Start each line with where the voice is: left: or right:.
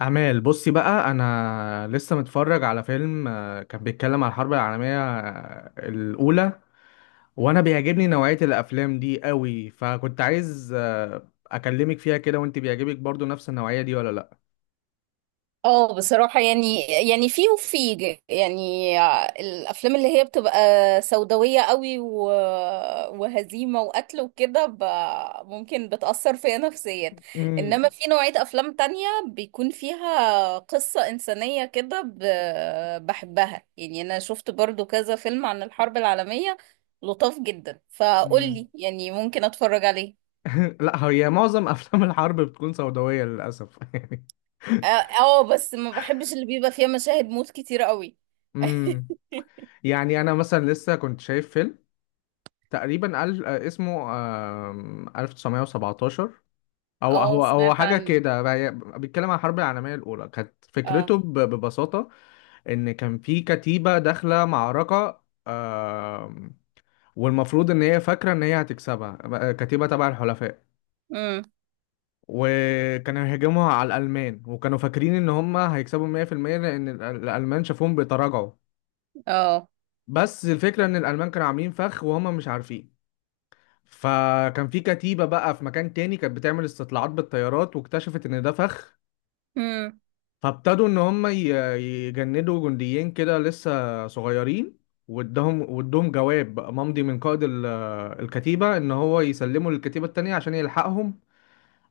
left: أعمال بصي بقى أنا لسه متفرج على فيلم كان بيتكلم على الحرب العالمية الأولى، وأنا بيعجبني نوعية الأفلام دي قوي، فكنت عايز أكلمك فيها كده. وأنت بيعجبك برضو نفس النوعية دي ولا لأ؟
right: اه، بصراحة يعني يعني الأفلام اللي هي بتبقى سوداوية قوي، وهزيمة وقتل وكده، ممكن بتأثر فيا نفسيا.
left: مم.
right: إنما في نوعية أفلام تانية بيكون فيها قصة إنسانية كده، بحبها. يعني أنا شفت برضو كذا فيلم عن الحرب العالمية لطاف جدا،
left: مم.
right: فقولي يعني ممكن أتفرج عليه.
left: لأ، هي معظم أفلام الحرب بتكون سوداوية للأسف، يعني.
right: اه، بس ما بحبش اللي بيبقى فيها مشاهد موت كتير قوي.
left: مم. يعني أنا مثلا لسه كنت شايف فيلم تقريبا ألف اسمه 1917. هو
right: اه،
left: هو هو
right: سمعت
left: حاجة
right: عنه.
left: كده بيتكلم عن الحرب العالمية الأولى. كانت فكرته
right: اه.
left: ببساطة إن كان في كتيبة داخلة معركة، والمفروض إن هي فاكرة إن هي هتكسبها، كتيبة تبع الحلفاء.
right: امم.
left: وكانوا هيهاجموا على الألمان وكانوا فاكرين إن هم هيكسبوا 100%، لأن الألمان شافوهم بيتراجعوا.
right: اه.
left: بس الفكرة إن الألمان كانوا عاملين فخ وهم مش عارفين. فكان في كتيبة بقى في مكان تاني كانت بتعمل استطلاعات بالطيارات، واكتشفت إن ده فخ.
right: امم.
left: فابتدوا ان هم يجندوا جنديين كده لسه صغيرين، وادهم جواب بقى ممضي من قائد الكتيبة ان هو يسلموا للكتيبة التانية عشان يلحقهم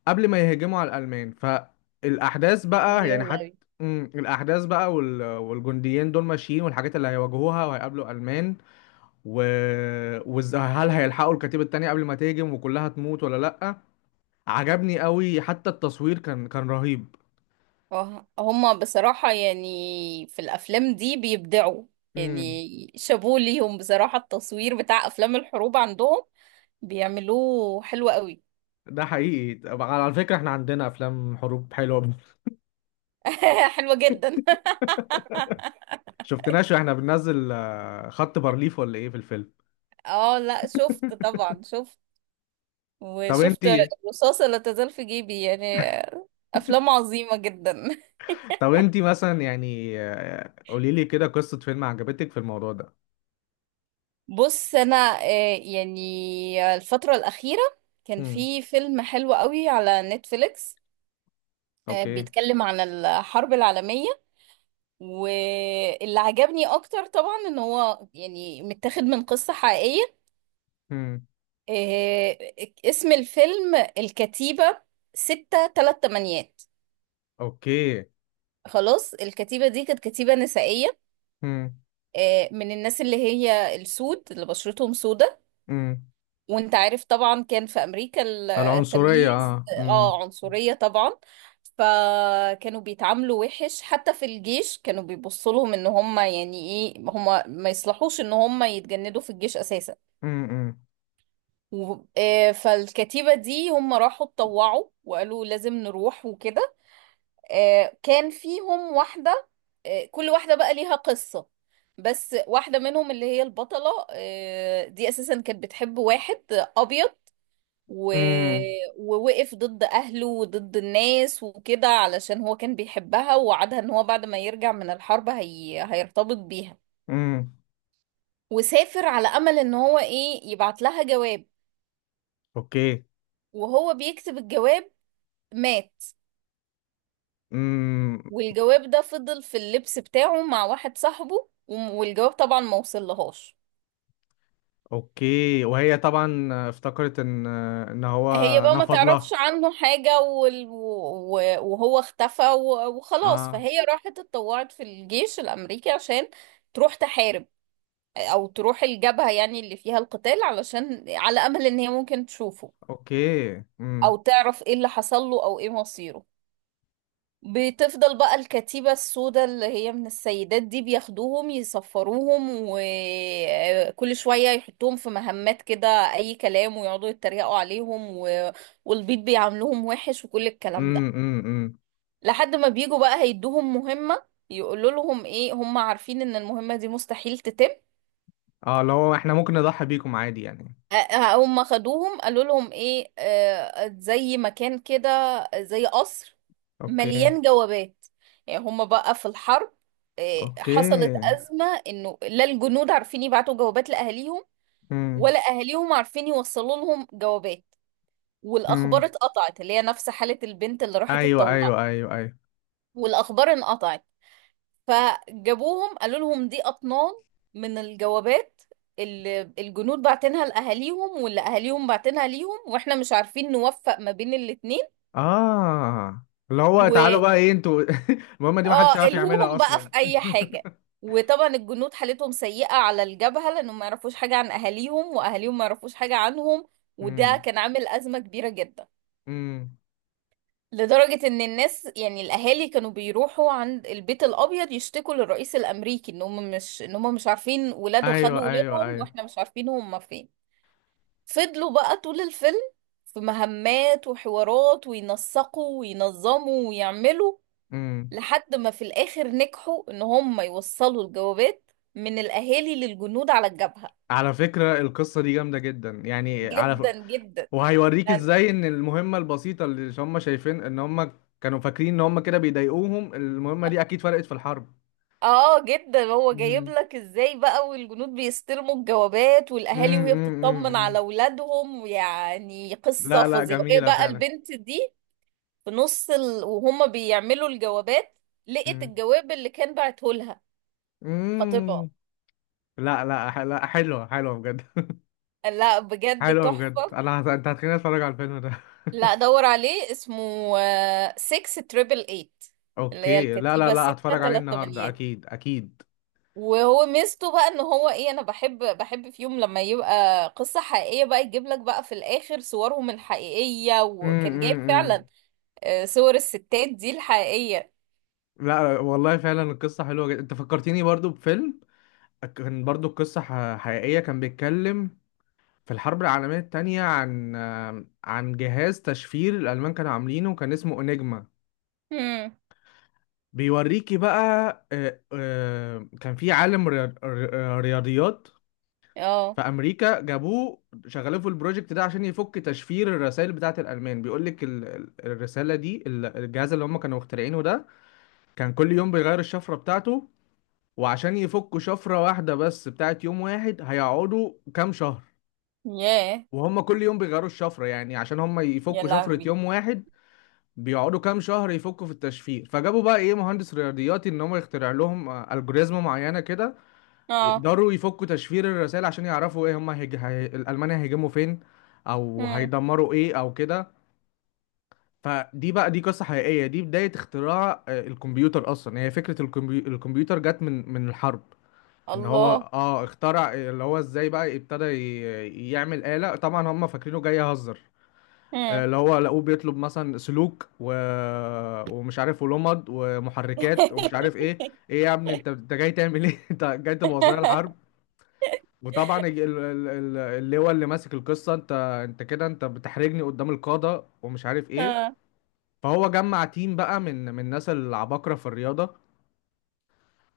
left: قبل ما يهجموا على الألمان. فالأحداث بقى
right: ايوه
left: يعني حتى،
right: لهوي.
left: مم، الأحداث بقى والجنديين دول ماشيين، والحاجات اللي هيواجهوها وهيقابلوا ألمان و... وهل هيلحقوا الكتيبة التانية قبل ما تهجم وكلها تموت ولا لأ. عجبني قوي، حتى التصوير كان
right: آه. هما بصراحة يعني في الأفلام دي بيبدعوا.
left: رهيب.
right: يعني شابوه ليهم، بصراحة التصوير بتاع أفلام الحروب عندهم بيعملوه حلو قوي.
left: ده حقيقي. طب على فكرة احنا عندنا افلام حروب حلوة.
right: حلوة جدا.
left: شفتناش واحنا بننزل خط بارليف، ولا ايه في الفيلم؟
right: اه، لا، شفت طبعا، شفت.
left: طب
right: وشفت
left: انتي،
right: الرصاصة لا تزال في جيبي، يعني أفلام عظيمة جدا.
left: طب انتي مثلا يعني قولي لي كده قصة فيلم عجبتك في الموضوع ده.
right: بص انا، يعني الفترة الأخيرة كان
left: امم.
right: في فيلم حلو قوي على نتفليكس.
left: اوكي.
right: بيتكلم عن الحرب العالمية، واللي عجبني اكتر طبعا ان هو يعني متاخد من قصة حقيقية.
left: امم.
right: آه، اسم الفيلم الكتيبة ستة تلات تمانيات.
left: اوكي.
right: خلاص، الكتيبة دي كانت كتيبة نسائية،
left: امم.
right: من الناس اللي هي السود اللي بشرتهم سودة.
left: امم.
right: وانت عارف طبعا كان في امريكا
left: العنصرية،
right: التمييز.
left: اه. امم.
right: اه، عنصرية طبعا. فكانوا بيتعاملوا وحش، حتى في الجيش كانوا بيبصوا لهم ان هم يعني ايه هم ما يصلحوش ان هم يتجندوا في الجيش اساسا.
left: امم.
right: فالكتيبة دي هم راحوا اتطوعوا وقالوا لازم نروح وكده. كان فيهم واحدة، كل واحدة بقى ليها قصة. بس واحدة منهم اللي هي البطلة دي أساسا كانت بتحب واحد أبيض و...
left: امم.
right: ووقف ضد أهله وضد الناس وكده علشان هو كان بيحبها، ووعدها ان هو بعد ما يرجع من الحرب، هيرتبط بيها.
left: امم.
right: وسافر على أمل ان هو ايه يبعت لها جواب.
left: اوكي.
right: وهو بيكتب الجواب، مات.
left: امم.
right: والجواب ده فضل في اللبس بتاعه مع واحد صاحبه، والجواب طبعا ما وصلهاش.
left: اوكي، وهي طبعا افتكرت ان ان هو
right: هي بقى ما
left: نفض
right: تعرفش
left: لها.
right: عنه حاجة، وهو اختفى، وخلاص،
left: اه.
right: فهي راحت اتطوعت في الجيش الأمريكي عشان تروح تحارب، او تروح الجبهة يعني اللي فيها القتال، علشان على امل ان هي ممكن تشوفه
left: اوكي.
right: او تعرف ايه اللي حصل له او ايه مصيره. بتفضل بقى الكتيبة السوداء اللي هي من السيدات دي بياخدوهم يصفروهم، وكل شوية يحطوهم في مهمات كده أي كلام، ويقعدوا يتريقوا عليهم، والبيض بيعاملوهم وحش وكل الكلام
left: امم.
right: ده.
left: امم. امم.
right: لحد ما بيجوا بقى هيدوهم مهمة، يقولوا لهم ايه هم عارفين ان المهمة دي مستحيل تتم.
left: اه، لو احنا ممكن نضحي بيكم عادي يعني.
right: هم خدوهم قالوا لهم ايه، زي مكان كده، زي قصر
left: اوكي.
right: مليان جوابات. يعني هم بقى في الحرب، حصلت
left: اوكي.
right: أزمة انه لا الجنود عارفين يبعتوا جوابات لأهاليهم،
left: امم.
right: ولا أهاليهم عارفين يوصلوا لهم جوابات. والأخبار
left: امم.
right: اتقطعت، اللي هي نفس حالة البنت اللي راحت
left: ايوه،
right: اتطوعت،
left: ايوه، ايوه، ايوه.
right: والأخبار انقطعت. فجابوهم قالوا لهم دي أطنان من الجوابات اللي الجنود بعتنها لأهاليهم واللي أهاليهم بعتنها ليهم، واحنا مش عارفين نوفق ما بين الاتنين.
left: اه، اللي هو
right: و
left: تعالوا بقى ايه انتوا. المهمة دي ما حدش
right: اه
left: عارف يعملها
right: الهوهم بقى في
left: اصلا.
right: أي حاجة. وطبعا الجنود حالتهم سيئة على الجبهة لأنهم ما يعرفوش حاجة عن أهاليهم، وأهاليهم ما يعرفوش حاجة عنهم. وده
left: امم.
right: كان عامل أزمة كبيرة جدا،
left: امم.
right: لدرجة ان الناس يعني الاهالي كانوا بيروحوا عند البيت الابيض يشتكوا للرئيس الامريكي ان هم مش عارفين ولاده
left: ايوه،
right: خدوا
left: ايوه،
right: ولادهم،
left: ايوه.
right: واحنا مش عارفين هم فين. فضلوا بقى طول الفيلم في مهمات وحوارات وينسقوا وينظموا ويعملوا،
left: امم.
right: لحد ما في الاخر نجحوا ان هم يوصلوا الجوابات من الاهالي للجنود على الجبهة.
left: على فكرة القصة دي جامدة جدا يعني على ف...
right: جدا جدا.
left: وهيوريك ازاي ان المهمة البسيطة اللي هم شايفين ان هم، كانوا فاكرين ان هم كده بيضايقوهم، المهمة دي اكيد فرقت في
right: اه، جدا. هو جايب
left: الحرب.
right: لك ازاي بقى، والجنود بيستلموا الجوابات
left: مم.
right: والاهالي وهي
left: مم. مم.
right: بتطمن
left: مم.
right: على اولادهم، يعني قصه
left: لا لا،
right: فظيعه. وهي
left: جميلة
right: بقى
left: فعلا.
right: البنت دي في، وهم بيعملوا الجوابات لقت
left: مم.
right: الجواب اللي كان بعته لها خطيبها.
left: مم. لا لا، لا، حلوة، حلوة بجد.
right: لا، بجد
left: حلوة بجد،
right: تحفه.
left: انت هتخليني اتفرج على الفيلم ده.
right: لا، دور عليه، اسمه 6 تريبل 8، اللي هي
left: اوكي، لا لا
right: الكتيبه
left: لا،
right: 6
left: هتفرج عليه
right: 3.
left: النهاردة اكيد اكيد.
right: وهو ميزته بقى ان هو ايه، انا بحب في يوم لما يبقى قصة حقيقية بقى يجيب لك بقى في الاخر صورهم الحقيقية،
left: مم.
right: وكان
left: مم.
right: جايب فعلا
left: مم.
right: صور الستات دي الحقيقية.
left: لا والله، فعلا القصة حلوة جدا. انت فكرتيني برضو بفيلم كان برضو القصة حقيقية، كان بيتكلم في الحرب العالمية التانية عن، عن جهاز تشفير الألمان كانوا عاملينه، كان اسمه انيجما.
right: هم.
left: بيوريكي بقى كان في عالم رياضيات
right: اه.
left: في امريكا. جابوه شغلوه في البروجكت ده عشان يفك تشفير الرسائل بتاعه الالمان. بيقول لك الرساله دي، الجهاز اللي هم كانوا مخترعينه ده كان كل يوم بيغير الشفره بتاعته. وعشان يفكوا شفره واحده بس بتاعه يوم واحد هيقعدوا كام شهر،
right: ياه.
left: وهم كل يوم بيغيروا الشفره. يعني عشان هم
right: يا
left: يفكوا شفره
right: لهوي.
left: يوم واحد بيقعدوا كام شهر يفكوا في التشفير. فجابوا بقى ايه مهندس رياضياتي ان هم يخترع لهم الجوريزم معينه كده
right: اه.
left: يقدروا يفكوا تشفير الرسائل عشان يعرفوا ايه هم الالمان هيهاجموا فين او
right: هم.
left: هيدمروا ايه او كده. فدي بقى، دي قصه حقيقيه، دي بدايه اختراع الكمبيوتر اصلا. يعني هي فكره الكمبيوتر جت من الحرب. ان هو
right: الله.
left: اه اخترع، اللي هو ازاي بقى ابتدى ي... يعمل آلة. طبعا هم فاكرينه جاي يهزر،
right: هم.
left: اللي هو لقوه بيطلب مثلا سلوك و... ومش عارف ولمض ومحركات ومش عارف ايه. ايه يا ابني، انت جاي تعمل ايه؟ انت جاي تبوظ لنا الحرب. وطبعا اللي هو اللي ماسك القصه، انت كده، انت بتحرجني قدام القاده ومش عارف ايه.
right: اه.
left: فهو جمع تيم بقى من الناس العباقره في الرياضه.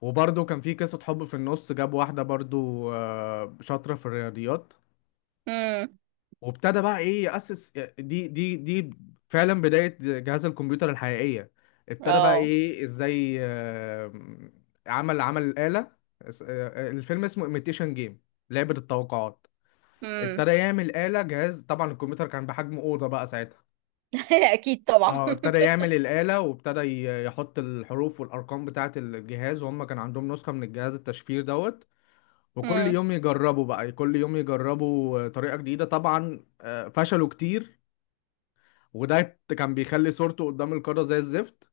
left: وبرضه كان في قصه حب في النص، جاب واحده برضه شاطره في الرياضيات.
right: هم.
left: وابتدى بقى ايه يأسس دي فعلا بداية جهاز الكمبيوتر الحقيقية. ابتدى بقى
right: اه.
left: ايه ازاي عمل الآلة. الفيلم اسمه ايميتيشن جيم، لعبة التوقعات.
right: هم.
left: ابتدى يعمل آلة جهاز، طبعا الكمبيوتر كان بحجم أوضة بقى ساعتها.
right: اكيد طبعا.
left: اه ابتدى يعمل الآلة، وابتدى يحط الحروف والأرقام بتاعة الجهاز، وهم كان عندهم نسخة من الجهاز التشفير دوت. وكل
right: هم.
left: يوم يجربوا بقى، كل يوم يجربوا طريقة جديدة. طبعا فشلوا كتير، وده كان بيخلي صورته قدام القارة زي الزفت.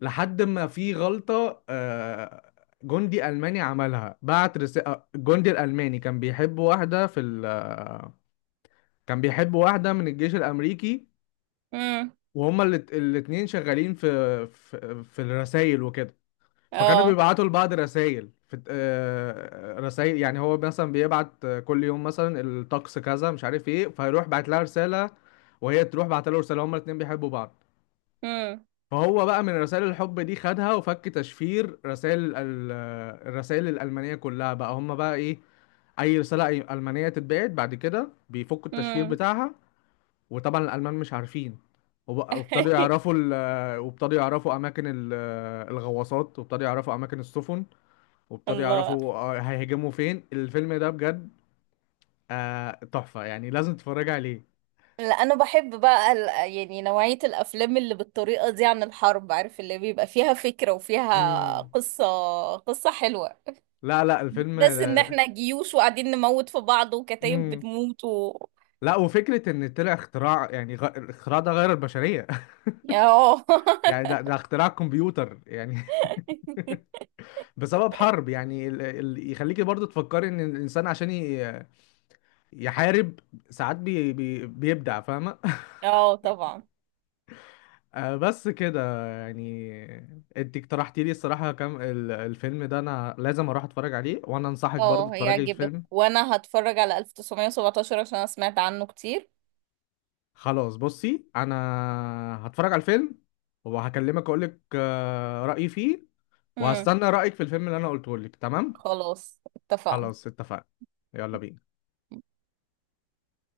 left: لحد ما في غلطة جندي ألماني عملها، بعت رسالة. الجندي الألماني كان بيحب واحدة في ال آه، كان بيحب واحدة من الجيش الأمريكي.
right: هم.
left: وهما الاتنين شغالين في في الرسايل وكده. فكانوا
right: اه.
left: بيبعتوا لبعض رسايل في، رسائل. يعني هو مثلا بيبعت كل يوم مثلا الطقس كذا مش عارف ايه، فيروح بعت لها رسالة، وهي تروح بعت له رسالة، هما الاتنين بيحبوا بعض.
right: هم.
left: فهو بقى من رسائل الحب دي خدها وفك تشفير رسائل الرسائل الألمانية كلها. بقى هم بقى ايه، أي رسالة ألمانية تتبعت بعد كده بيفكوا التشفير
right: هم.
left: بتاعها، وطبعا الألمان مش عارفين. وابتدوا يعرفوا أماكن الغواصات، وابتدوا يعرفوا أماكن السفن، وابتدوا
right: الله.
left: يعرفوا هيهاجموا فين. الفيلم ده بجد تحفة، يعني لازم تتفرج عليه.
right: لا، انا بحب بقى يعني نوعية الافلام اللي بالطريقة دي عن الحرب، عارف اللي بيبقى فيها فكرة وفيها
left: مم.
right: قصة، قصة حلوة.
left: لا لا،
right: مش
left: الفيلم
right: بس ان
left: ده.
right: احنا جيوش وقاعدين نموت في بعض وكتايب
left: مم.
right: بتموت و
left: لا، وفكرة إن طلع اختراع يعني الاختراع ده غير البشرية.
right: اه.
left: يعني ده اختراع كمبيوتر يعني. بسبب حرب. يعني يخليكي برضو تفكري إن الإنسان عشان يحارب ساعات بيبدع، فاهمة؟
right: اه، طبعا.
left: بس كده يعني. أنت اقترحتي لي الصراحة كم الفيلم ده أنا لازم أروح أتفرج عليه، وأنا أنصحك برضو
right: اه،
left: تتفرجي على
right: هيعجبك،
left: الفيلم.
right: وانا هتفرج على 1917 عشان انا سمعت عنه كتير.
left: خلاص، بصي أنا هتفرج على الفيلم، وهكلمك أقولك رأيي فيه،
right: امم.
left: وهستنى رأيك في الفيلم اللي انا قلته لك. تمام.
right: خلاص، اتفقنا.
left: خلاص اتفقنا. يلا بينا.